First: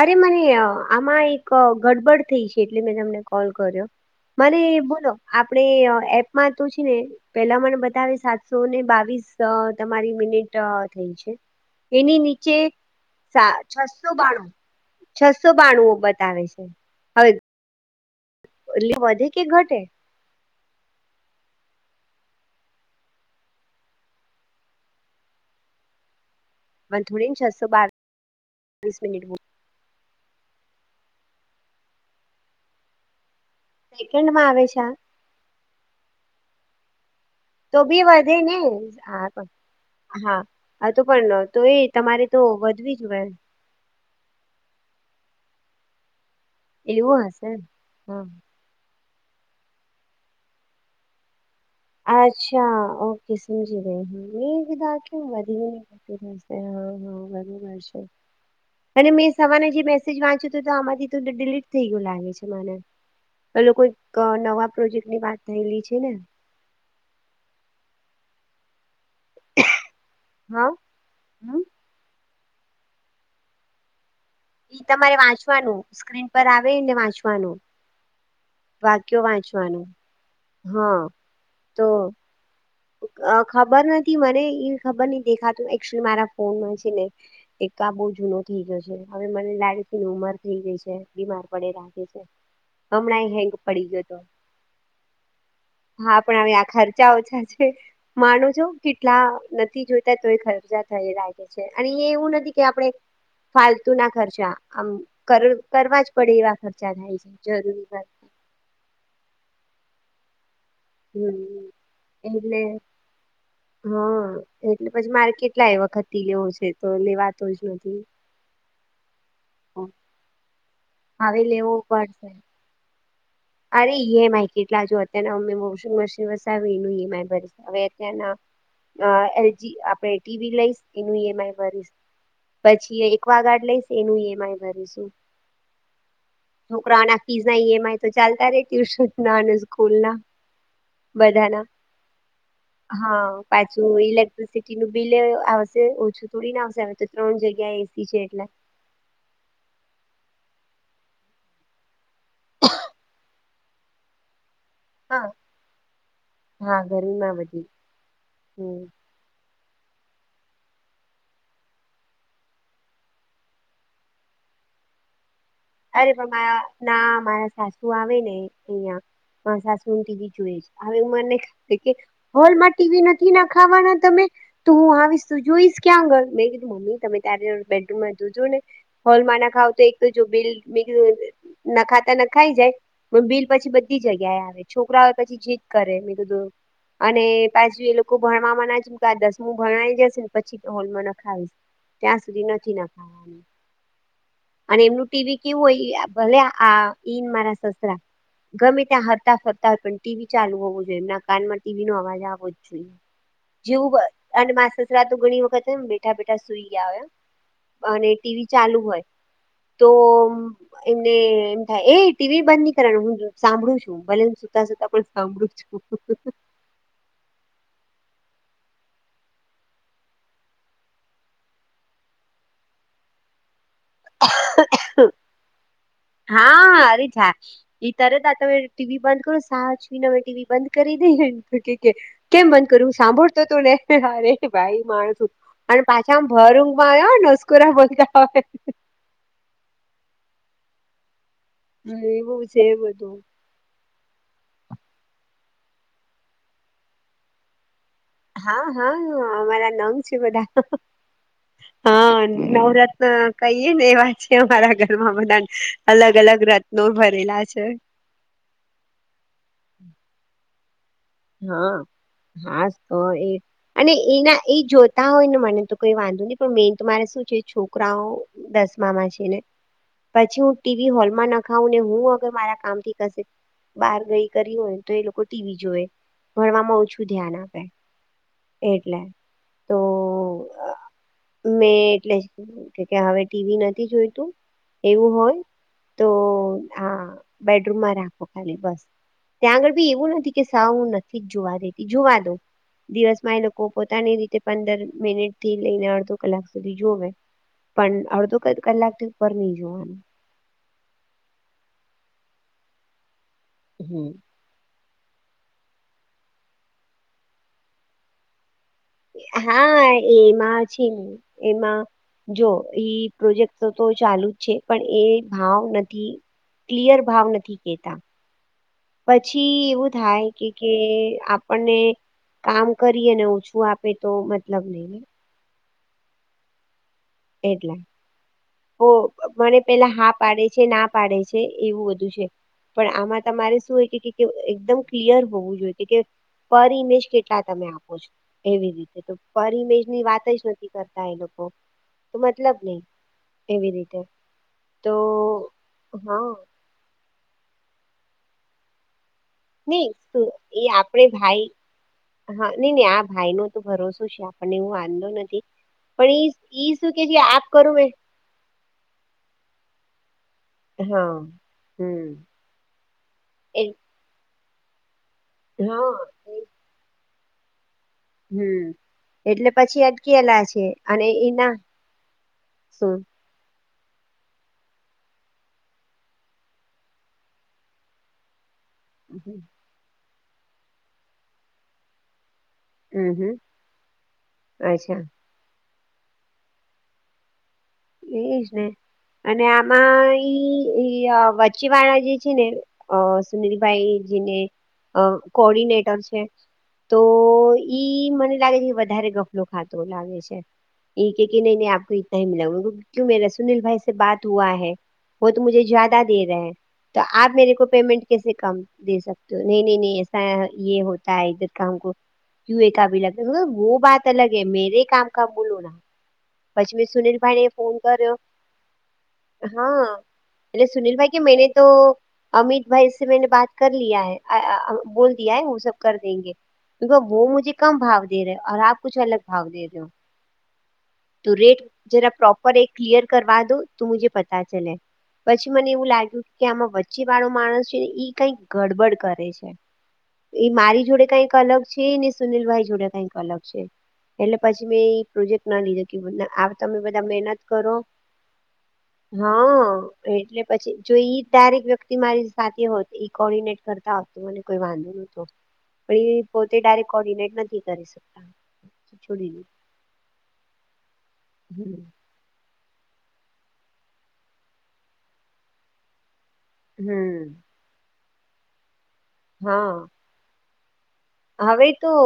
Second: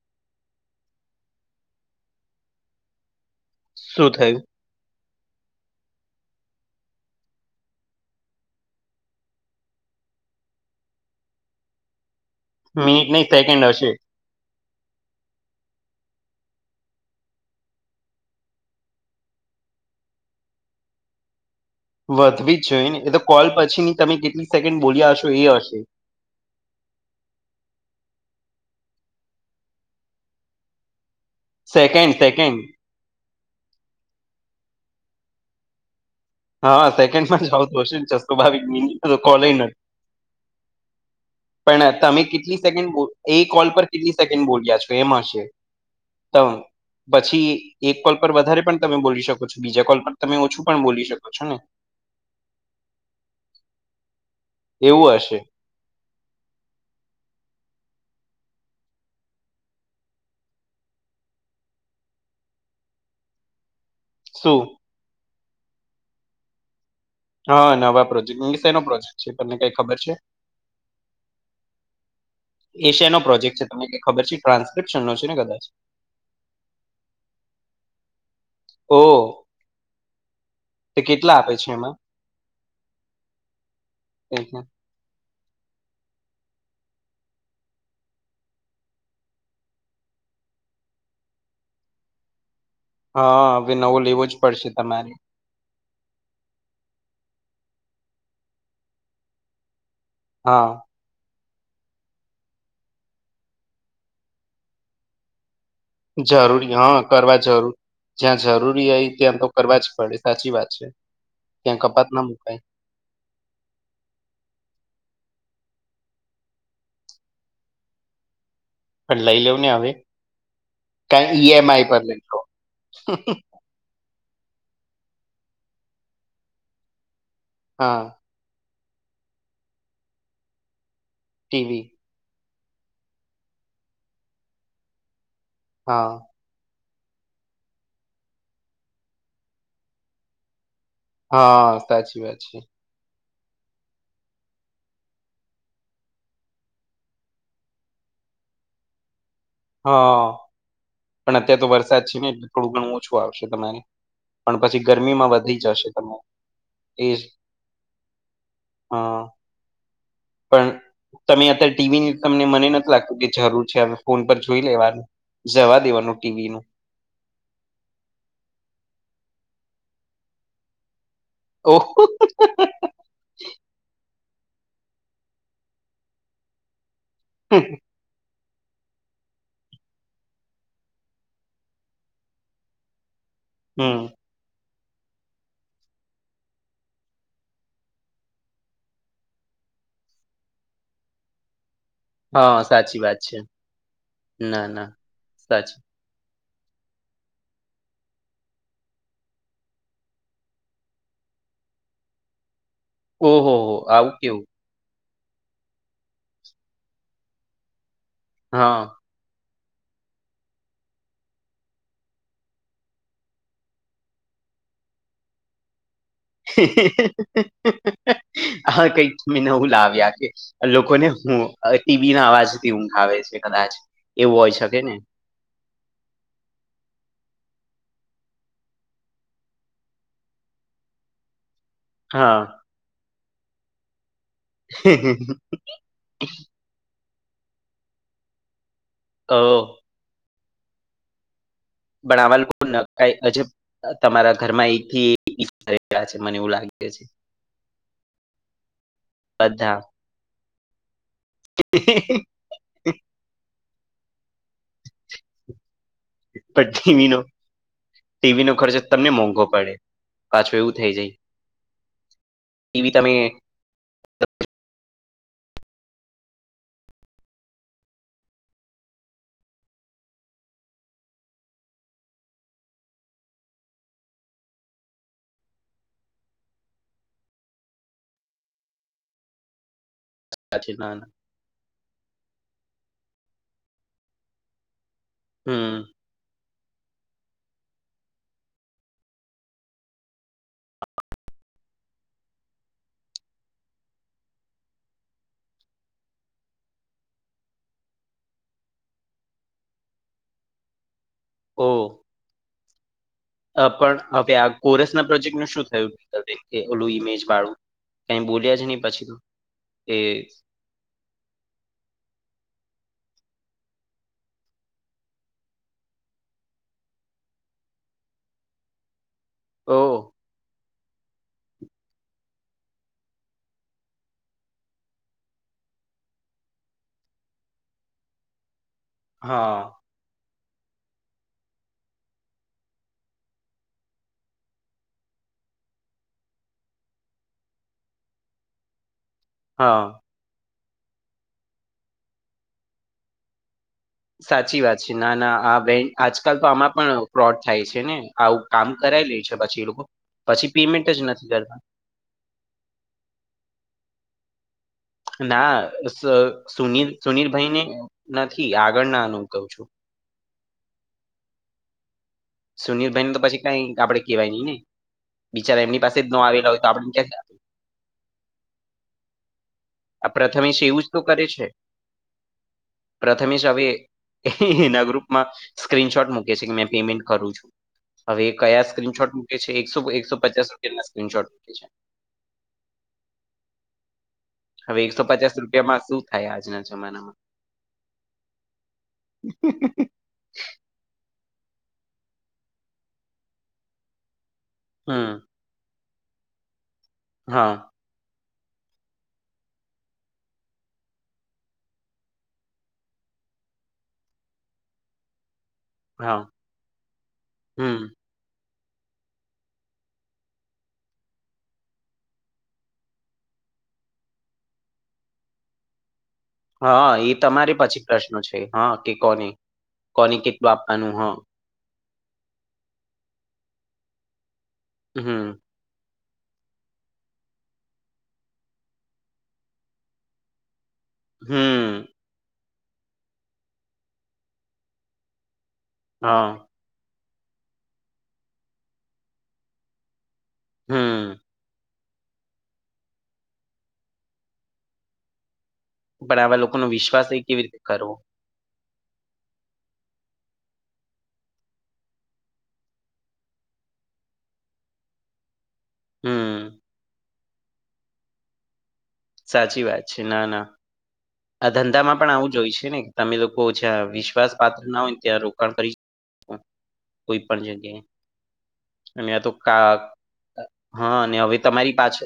અરે મને આમાં એક ગડબડ થઈ છે એટલે મેં તમને કોલ કર્યો શું થયું મને બોલો આપણેે એપમાં તો છે ને પેલા મને બતાવે સાતસો ને બાવીસ તમારી મિનિટ થઈ છે. એની નીચે મિનિટ નહી સેકન્ડ હશે છસો બાણું છસો બાણુઓ બતાવે છે. એલી વધે કે ઘટે. વધવી જ જોઈએ ને એ તો કોલ પછી ની તમે કેટલી સેકન્ડ બોલ્યા હશો એ હશે. પણ થોડી ને છસો બારીસ મિનિટ. Second second. વેકેન્ડ માં આવે છે આ હા સેકન્ડ માં જ આવતું તો હશે બી ને વધે ચસ્ુ ભાવ ને હા પણ કોલીંગ. હા તો પણ તો એ તમે તમારે તો કેટલી સેકન્ડ વધવી જ હોય એ કોલ પર કેટલી સેકન્ડ બોલ્યા છો એમાં હ છે. તો એવું પછી હશે એક કોલ હા પર વધારે પણ તમે બોલી શકો છો બીજા કોલ પર તમે ઓછું પણ બોલી શકો છો ને. અચ્છા ઓકે સમજીજી ગઈ હ વિદા એવું હશે વધી હા હા બરોબર છે. અને મેં સવાર જે મેસેજ વાંચ્યો હતું આમાંથી ડડીલીટ થઈ ગયું લાગે છે મને. એે લોકોઈ શું નવા પ્રોજેક્ટ ની વાત થયેલી છે ને. હા નવા પ્રોજેક્ટ નો પ્રોજેક્ટ છે તમને કઈ ખબર છે. હા હમ. એશિયા નો પ્રોજેક્ટ છે તમને ખબર છે. એઈ ટ્રાન્સક્રિપ્શન નો તમારે છે ને કદાચ વાંચવાનું સ્ક્રીન પર આવે ને વાંચવાનું. વાક્યો વાંચવાનું તો હા કેટલા આપે છે તો એમાં. ખબર નથી મને એટલે એ ખબર નહ દેખાતુંચલી મારા ફોનમાં છે ને એકા બહુ જૂનો થઈ ગયો છે હવે મને લાડીથીની ઉમર થઈ ગઈ છે બીમાર પડે રાખે છે. હમણાં હેંગ હા હવે પડી નવો ગયો હતો. લેવો જ પડશે તમારે હા પણ હવે આ ખર્ચા ઓછા છે માનો છો કેટલા નથી જોઈ તો હા ખરજ થઈ રાખે છે અને એ એવું નથી કે આપણે ફાલતુ ના ખર્ચા આમ કર કરવા જ પડે એવા જરૂરી ખર્ચા હા થાય કરવા છે જરૂર જરૂરી જ્યાં જરૂરી હોય ત્યાં તો કરવા જ પડે સાચી વાત છે, હમ ત્યાં કપાત ના મુકાય એટલે હા એટલે પછી મારે કેટલા એ વખત થી, લેવો છે, તો લેવાતો જ નથી પણ લઈ લવ ને હવે કઈ હવે ઈએમ લેવો આઈ પર પડશે લો અરે ઈ એમ આઈ કેટલા જો, અત્યારેને અમે વોશિંગ મશીન વસાવી્યું એનું ઈમ આઈ ભરી હવે હા અત્યંના એલજી આપણે ટીવી લઈશ એનું ઈમ આઈ ટીવી ભરીશ પછી એકવા ગાર્ડ લઈ એનુંમઈ ભરીશું. હા. છોકરાઓના ફીસ નાઈમ તો ચાલતા રે ટ્યુશન ના સ્કૂલ ના બધાના હા સાચી વા છે. હા પાછું ઇલેક્ટ્રિસિટી નું બિલ આવશે ઓછું થોડી ના આવશે. ત્રણ જગ્યા એસી છે. એટલે હા પણ અત્યારેાર તો વરસાદ છે, ને એટલે થોડું ઘણું ઓછું આવશે તમારે પણ પછી હા ગરમીમાં વધી જશે તમે હા એ ગરમીમાં વધી હમ. પણ તમે અત્યારે ટીવીની તમને મને નથી લાગતું કે જરૂર છે, ફોન પર જોઈ લેવાનું જવા દેવાનું અરેબમાં ટીવીનું ના મારા સાસુ આવે ને અહિયાં મા સાસુ ટી બી જોઈ છે, હવે હું મને ઓહ થી. હોલમાં ટીવી નથી, ના ખાવાના તમે તો હું આવીશ તું જોઈશ ક્યાં આગળ મેં કીધું મમ્મી તમે ત્યારે બેડરૂમમાં જોજો ને હોલમાં ના ખાવ તો એક જો બિલ બી ના ખાતા ન ખાઈ જાય પણ બિલ પછી બધી હમ જગ્યાએ આવે છોકરા હોય પછી જીત કરે મ તોધ અને પાછુ એ લોકો ભણવામાં નામ કે, આ દસમું ભણઈ જશે ને પછી ત્યાં સુધી હા સાચી નથીવા વાત છે ના અને ના એમનું ટીવી કેવું હોય સાચી ભલે આ ઈન મારા સસરા ગમે ત્યાં હરતા ફરતા હોય પણ ટીવી ચાલુ હોવું જોઈએ એમના કાનમાં ટીવી નો અવાજ આવવો જ ઓહો હો જોઈએ આવું કેવું જેયું. દરા તો ઘણી વખત એમ બેઠા, બેઠા સુઈ ગયા હોય, અને ટીવી હા ચાલુ હોય. તો એમને એમ થાય એ ટીવી બંધ નની કરવાનું હું સાંભળું છું. બલેને સુતા, સુતા પણ સાંભળું. આ કં મેીનવું લાવ્યા છે. લોકોને હું ટીવી ના અવાજથી ઊંઘાવે છે, કદાચ એવું હોય શકે ને હા હરીછા એ તરત આ તમે ટીવી બંધ કરો સાજવીનેમે ટીવી બંધ કરી દઈ હા કેમ બંધ કરું સાંભળતો તો ને અરે ભાઈ માણ છું, અને પાછામ ભર માયા નસ્કરા બોલતા હો. હ. હોય બનાવા એવું લોકો છે ન કઈ બધું અજબ તમારા ઘરમાં એકથીઈ્યા છે, મને એવું લાગે છે. હા, હા અમારા બધા નંગ છે, બધા હા પણ નવરત્ન કહીએ ને એ વાત છે, અમારા ઘરમાં બધા અલગ, અલગ રત્નો ભરેલા છે. ટીવી નો ખર્ચ તમને મોંઘો પડે પાછો એવું થઈ જાય હા હાસ ટીવી તો તમે એ અને એના એ જોતા હોય ને મને તો કોઈ વાંધો નહીં પણ મેન તો મારે શું છે, છોકરાઓ દસમામાંછ ને. પછી હું ટીવી હોલમાં ના ખાવઉ ને હું અગર મારા કામ થી કશે બહાર ગઈ કરી હોય તો એ લોકો ટીવી જોવે ભણવામાં ઓછું ધ્યાન આપે એટલે તો સાછી ના મે એટલે હવે ટીવી નથી જોઈતું એવું હોય હમ. તો હા બેડરૂમમાં રાખો ખાલી બસ ત્યાં આગળ બી એવું નથી કે હ હું નથી જ જોવા દેતી જોુવા દઉં દિવસમાં એ લોકો પોતાની રીતે પંદર મિનિટ થી લઈને અડધો કલાક સુધી જોવે પણ અડધો કલાક થી ઉપર નહી જોવાનું ઓ. પણ હમ હવે આ કોરસ ના પ્રોજેક્ટ નું શું થયું ઓલું ઈમેજ વાળું કઈ બોલ્યા જ ન હા એમાં છે ને એમાં જો ઈ પ્રોજેક્ટ તો ચાલુ જ છે પણ એ ભાવ નથી. ક્લિયર ભાવ નથી કેતા પછી ઓ એવું થાય કે કે આપણને કામ કરીએને ઓછું આપે તો મતલબ નહી. એટલા ઓ મને હા પેલા હા પાડે છે ના પાડે છે એવું બધું છે. પણ આમાં તમારે શું હોય કે એકદમ ક્લિયર હોવું જોઈએ. પર ઈમેજ કેટલા તમે આપો છો એવી રીતે પરિમેજ હા ની વાત જ નથી કરતા એ લોકો તો મતલબ નહી એવી રીતે સાચી વાત છે તો ના ના આ વ હા આજકાલ તો આમાં પણ ફ્રોડ થાય છે ને આવું કામ કરાય લે છે પછી એ લોકો નહી પછી એ પેમેન્ટ જ આપડે નથી ભાઈ કરતા હા નઈ નઈ આ ભાઈ નો તો ભરોસો છે આપ ના ઈ સુનીલ શું કે છે આપ સુનીલભાઈ ને કરું મે નથી આગળ નાનું કું છું. હા હમ. સુનીલ ભાઈ ન તો પછી એ કઈ આપડે કેહેવાય નહી ને બિચારા એમની હા પાસે જ ન આવેલા હોય તો આપડ ક્યાં હમ એટલે પછી આ અટકેલા પ્રથમેશ છે એવું જ તો અને કરે એ ના શું મે હવે એના ગ્રુપમાં સ્ક્રીનશોટ મૂકે છે કે મે પેમેન્ટ કરું છું હવે કયા સ્ક્રીનશોટ મૂકે છે એકો એકસો પચાસ રૂપિયા ના સ્ક્રીનશોટ મૂકે છે. હમ હમ હવે અચ્છા એકસો પચાસ રૂપ એમાં શું થાય આજના જમાનામાં એજ ને અને આમાં ઈ એ વચીવાળ જે છે ને સુનલભાઈ જેને હમ કોર્ડિનેટર છે તો હા ઈ મને લાગે છે વધારે ગફલો ખાતો લાગે છે કે ન ન આપ તના મિુ મેરા સુનીલભાઈસે બાત હઆૈ વ તો મુજે જ્યાદા દે હા રહે તો આપ મેરે કો હમ પેમન્ટ કે કામ દે સકતો હો નહી નહી ન એસાા એ હોતા ધર કામ કયુએ કા ભી લગ વો બાત અલગ હૈ મેરે કામ ક ભૂલ હો ના પછી હા એ સુનલભાઈ ને તમારે ફોન પછી કર્યો પ્રશ્ન છે હા કે કોને હા કોને કેટલું એટલે આપવાનું હ સુનિલભાઈ કે મેને તો અમિતભાઈ સ મેને બાત કર લ હૈ બોલ દ હમ હ સબ કર દેે વો મુજે કમ ભાવ દે આપ કુ અલગ ભાવ દે ર હો [inaudible] તો રેટ હમ જરા પ્રોપર એક ક્લયર કરવા દો તો મુે પતા ચલે. પછી મને એવું લાગ્યું હા કે આમાં ચ વાળો માણસ છે ઈ કઈક ગડબડ કરે છે એ મારી હમ જોડે કઈક અલગ છે ને સુનિલ ભાઈ જોડ કઈક અલગ છે એટલે પછી મેં પ્રોજેક્ટ ના લીધે પણ આવા લોકોનો તમે બધા વિશ્વાસ એ મહેનત કેવી રીતે કરો. [inaudible] હા. એટલે પછી જો ઈ ડાયરેક વ્યક્તિ મારી સાથે હોત એ કોર્ડિનેટ કરતા હોત વાંધો ન પણ એ પોતે હમ્મ. ડાયરેક્ટ કોર્ડિનેટ નથી કરીકતો સાચી વાત છે, ના ના આ હમ ધંધામાં પણ આવું જોય છે, ને તમે લોકો ઓછા વિશ્વાસ પાત્ર ના હોયને ત્યાં રોકાણ કરી કોઈ હમ પણ જગ્યાએ અ આ તો ક હા હા ને હવે તમારી પાછ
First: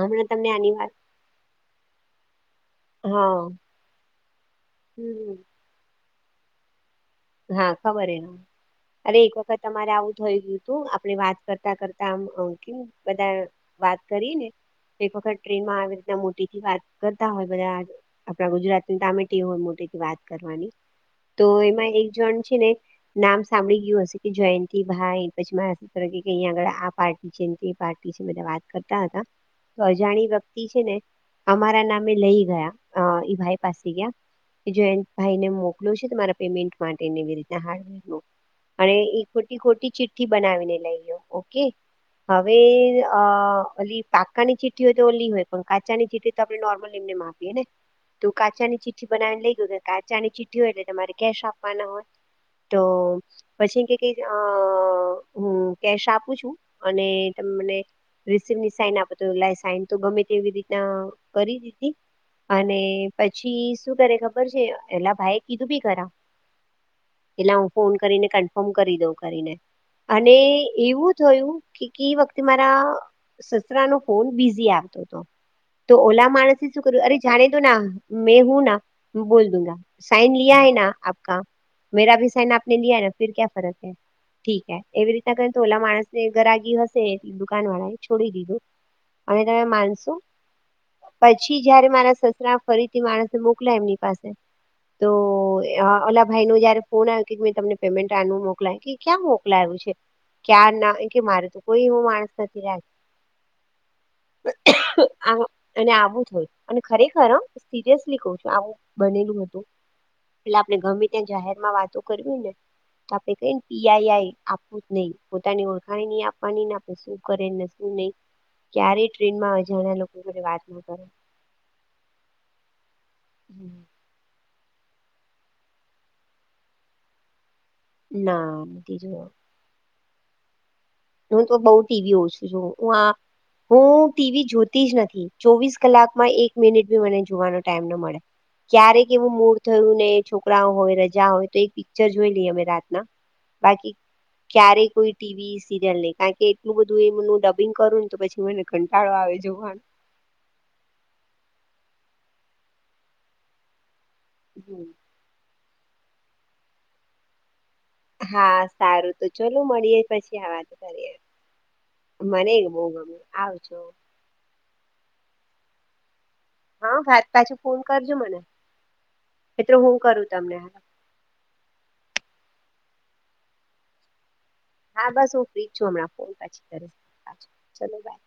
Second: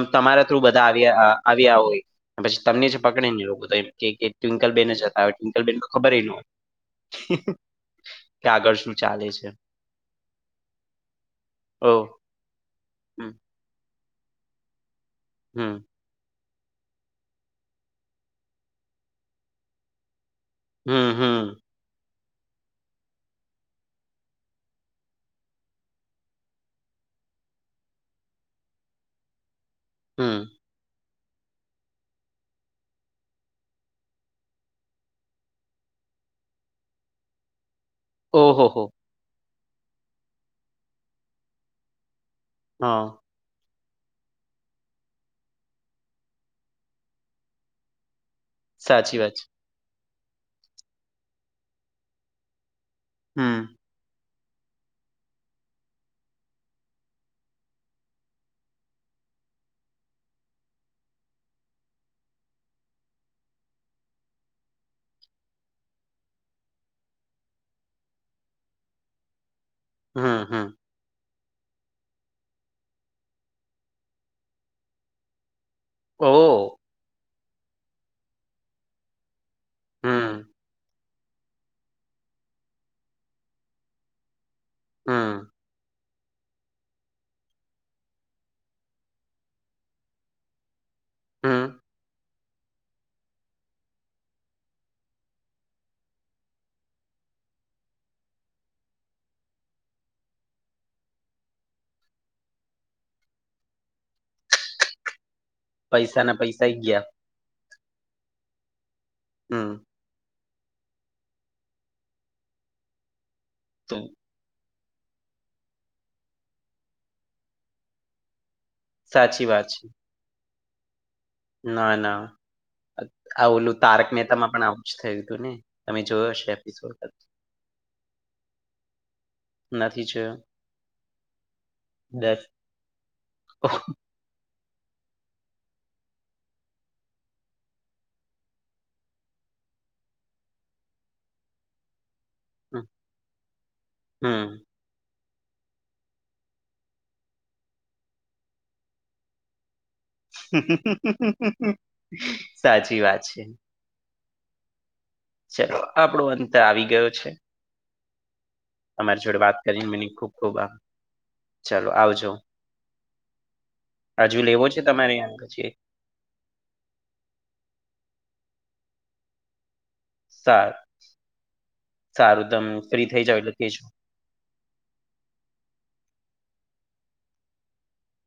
હમણાં તમારા તમને થ્રુ આની બધા વાત આવ્યા, આવ્યા હોય પછી તમને જ પકડીને હા એવું બધ કે ટ્વિકલ બેન જ હતા હમ ટવિકલ બેન ખબર ન હોય. હા ખબર એને કે આગળ શું અરે ચાલે એક છે. વખત તમારે આવું થય ગયું હતું, આપડ વાત કરતા, કરતા ઓહ! આમ હમ્મ, બધા વાત કરીને એક વખત હમ્મ, ટ્રેનમાં આવે. મોટી થી, વાત કરતા હોય બધા આપણા ગુજરાત ની તામેટી હોય મોટી થી વાત કરવાની હમ્મ, તો હમ્મ, એમાં એક જણ છે ને નામ સાંભળી ગયું હશે કે જયંતિ ભાઈ પછી મારા અહીં આગળ આ પાર્ટી છે, પાર્ટી બધા વાત કરતા હતા તો અજાણી હમ્મ. વ્યક્તિ છે, ને અમારા નામે લઈ ગયા એ ભાઈ પાસે ગયા. જો ભાઈને મોકલો છે, તમારા પેમેન્ટ માટે રીના હાર્ડવેર ઓહોહો! અને ખોટી ચિઠ્ઠી બનાવીને લઈ લો ઓકે હા, હવેલી. પાકા ની ચીઠી હોય, તો ઓ લી હોય કો કાચાની ચીઠી તો આપણે નોર્મલી એમનેપીએ ને તો કાચાની ચિઠ્ઠી સાચી વાત બનાવાને છે. લઈ ગયું કે કાચાની ચિતિ હો એટલે તમારે કેશ આપ હો તો હમ્મ, પછી કે હું કેશ આપું છું, અને તને રિસીપ ની સાઈન આપો તો લ સાઈન તો ગમે તેવી રીતના કરી દીધી. અને પછી શું કરે ખબર છે, એેલા ભાઈ કીધું બી કરા એટલા હું ફોન કરીને કન્ફર્મ કરી દઉ કરીને અને હમ્મ, હમ્મ. એવું થયું કે વખતે મારા સસરા નો ફોન બિઝી આવતો હતો. તો ઓલા માણસે ઓ શું કર્યું અરે જાણે તો ના મેં હું ના બોલ દિયા સાઇન હમ લિયા હૈ ના, આપકા મેરા ભી સાઇન આપને લિયા ના ફ ક્યા ફરક હૈ ઠીકે એવી રીતના હમ કર થોલા માણસ ગરાગી હશે દુકાન વાળા એ છોડી દીધું અને તમે માનશો પછી હમ જયારે મારા, સસરા ફરીથી માણસે મોકલા એમની પાસે તો ઓલા ભાઈ ન જયારે ફોન આવ કે, મેં તમને પેમેન્ટ આ મોકલાય કે ક્યાં મોકલાય્યું છે. ક્યાં ના કે મારે તો કોઈ એવું માણસ નથી. રાખ અને પૈસા આવું ના થય પૈસા અને ઈ ગયા ખરેખરમ સિરિયસલી કહ છું, આવું બનેલું હતું. હમ એટલે આપણે ગમે ત્યાં જાહેર માં વાતો કરવી ને તો, આપડે કઈ ને તો પીઆઈઆઈ આપવું જ નહીં પોતાની ઓળખાણી ન આપવાનીને શું કરેને શું નહી, ક્યારે સાચી ટ્રેનમાં વાત છે વાત ન કરે ના, ના આ ઓલું હમ. તારક મેહેહતામાં પણ આવું જ થયું હતું ને તમે જોયો હશે એપસોડ ના નથી જવાબ નથી છે. હું તો બહ ટીવી ઓછું છું, હું, હું. ટીવી જોતી જ નથી ચોવીસ કલાક માં એક મિનિટ બી મને જોવાનો ટાઈમ ન મળે ક્યારેક એવું મૂળ થયું ને છોકરાઓ હોય રજા હોય તો એક જજમે લ અમે હમ રાતના બાકી હમ. ક્યારે કોઈ ટીવી સિરિયલ ને કારણ કે, એટલું બધું એ ડબિંગ કરું ને તો પછી મને ઘંટાળો આવે જોવાનો. સાચી વાત છે. હમ. ચલો આપણો અંત આવી ગયો છે. હા સારું તમારી તો જોડે ચાલ વાત મળીએે પછી આ વાત કરી. ચાલો આવ. મને બહુ ગમે આવ છો. હજુ લેવો છે તમારે આગછ. હા પછી ફોન કરજો મને મિત્ર હું કરું તમને. સારું સારું તમે ફ્રી થઇ જાાવ એટલે કેજો. હા બસ હું ફ્રીજ છું હમણાં ફોન પછી ચલો બાય.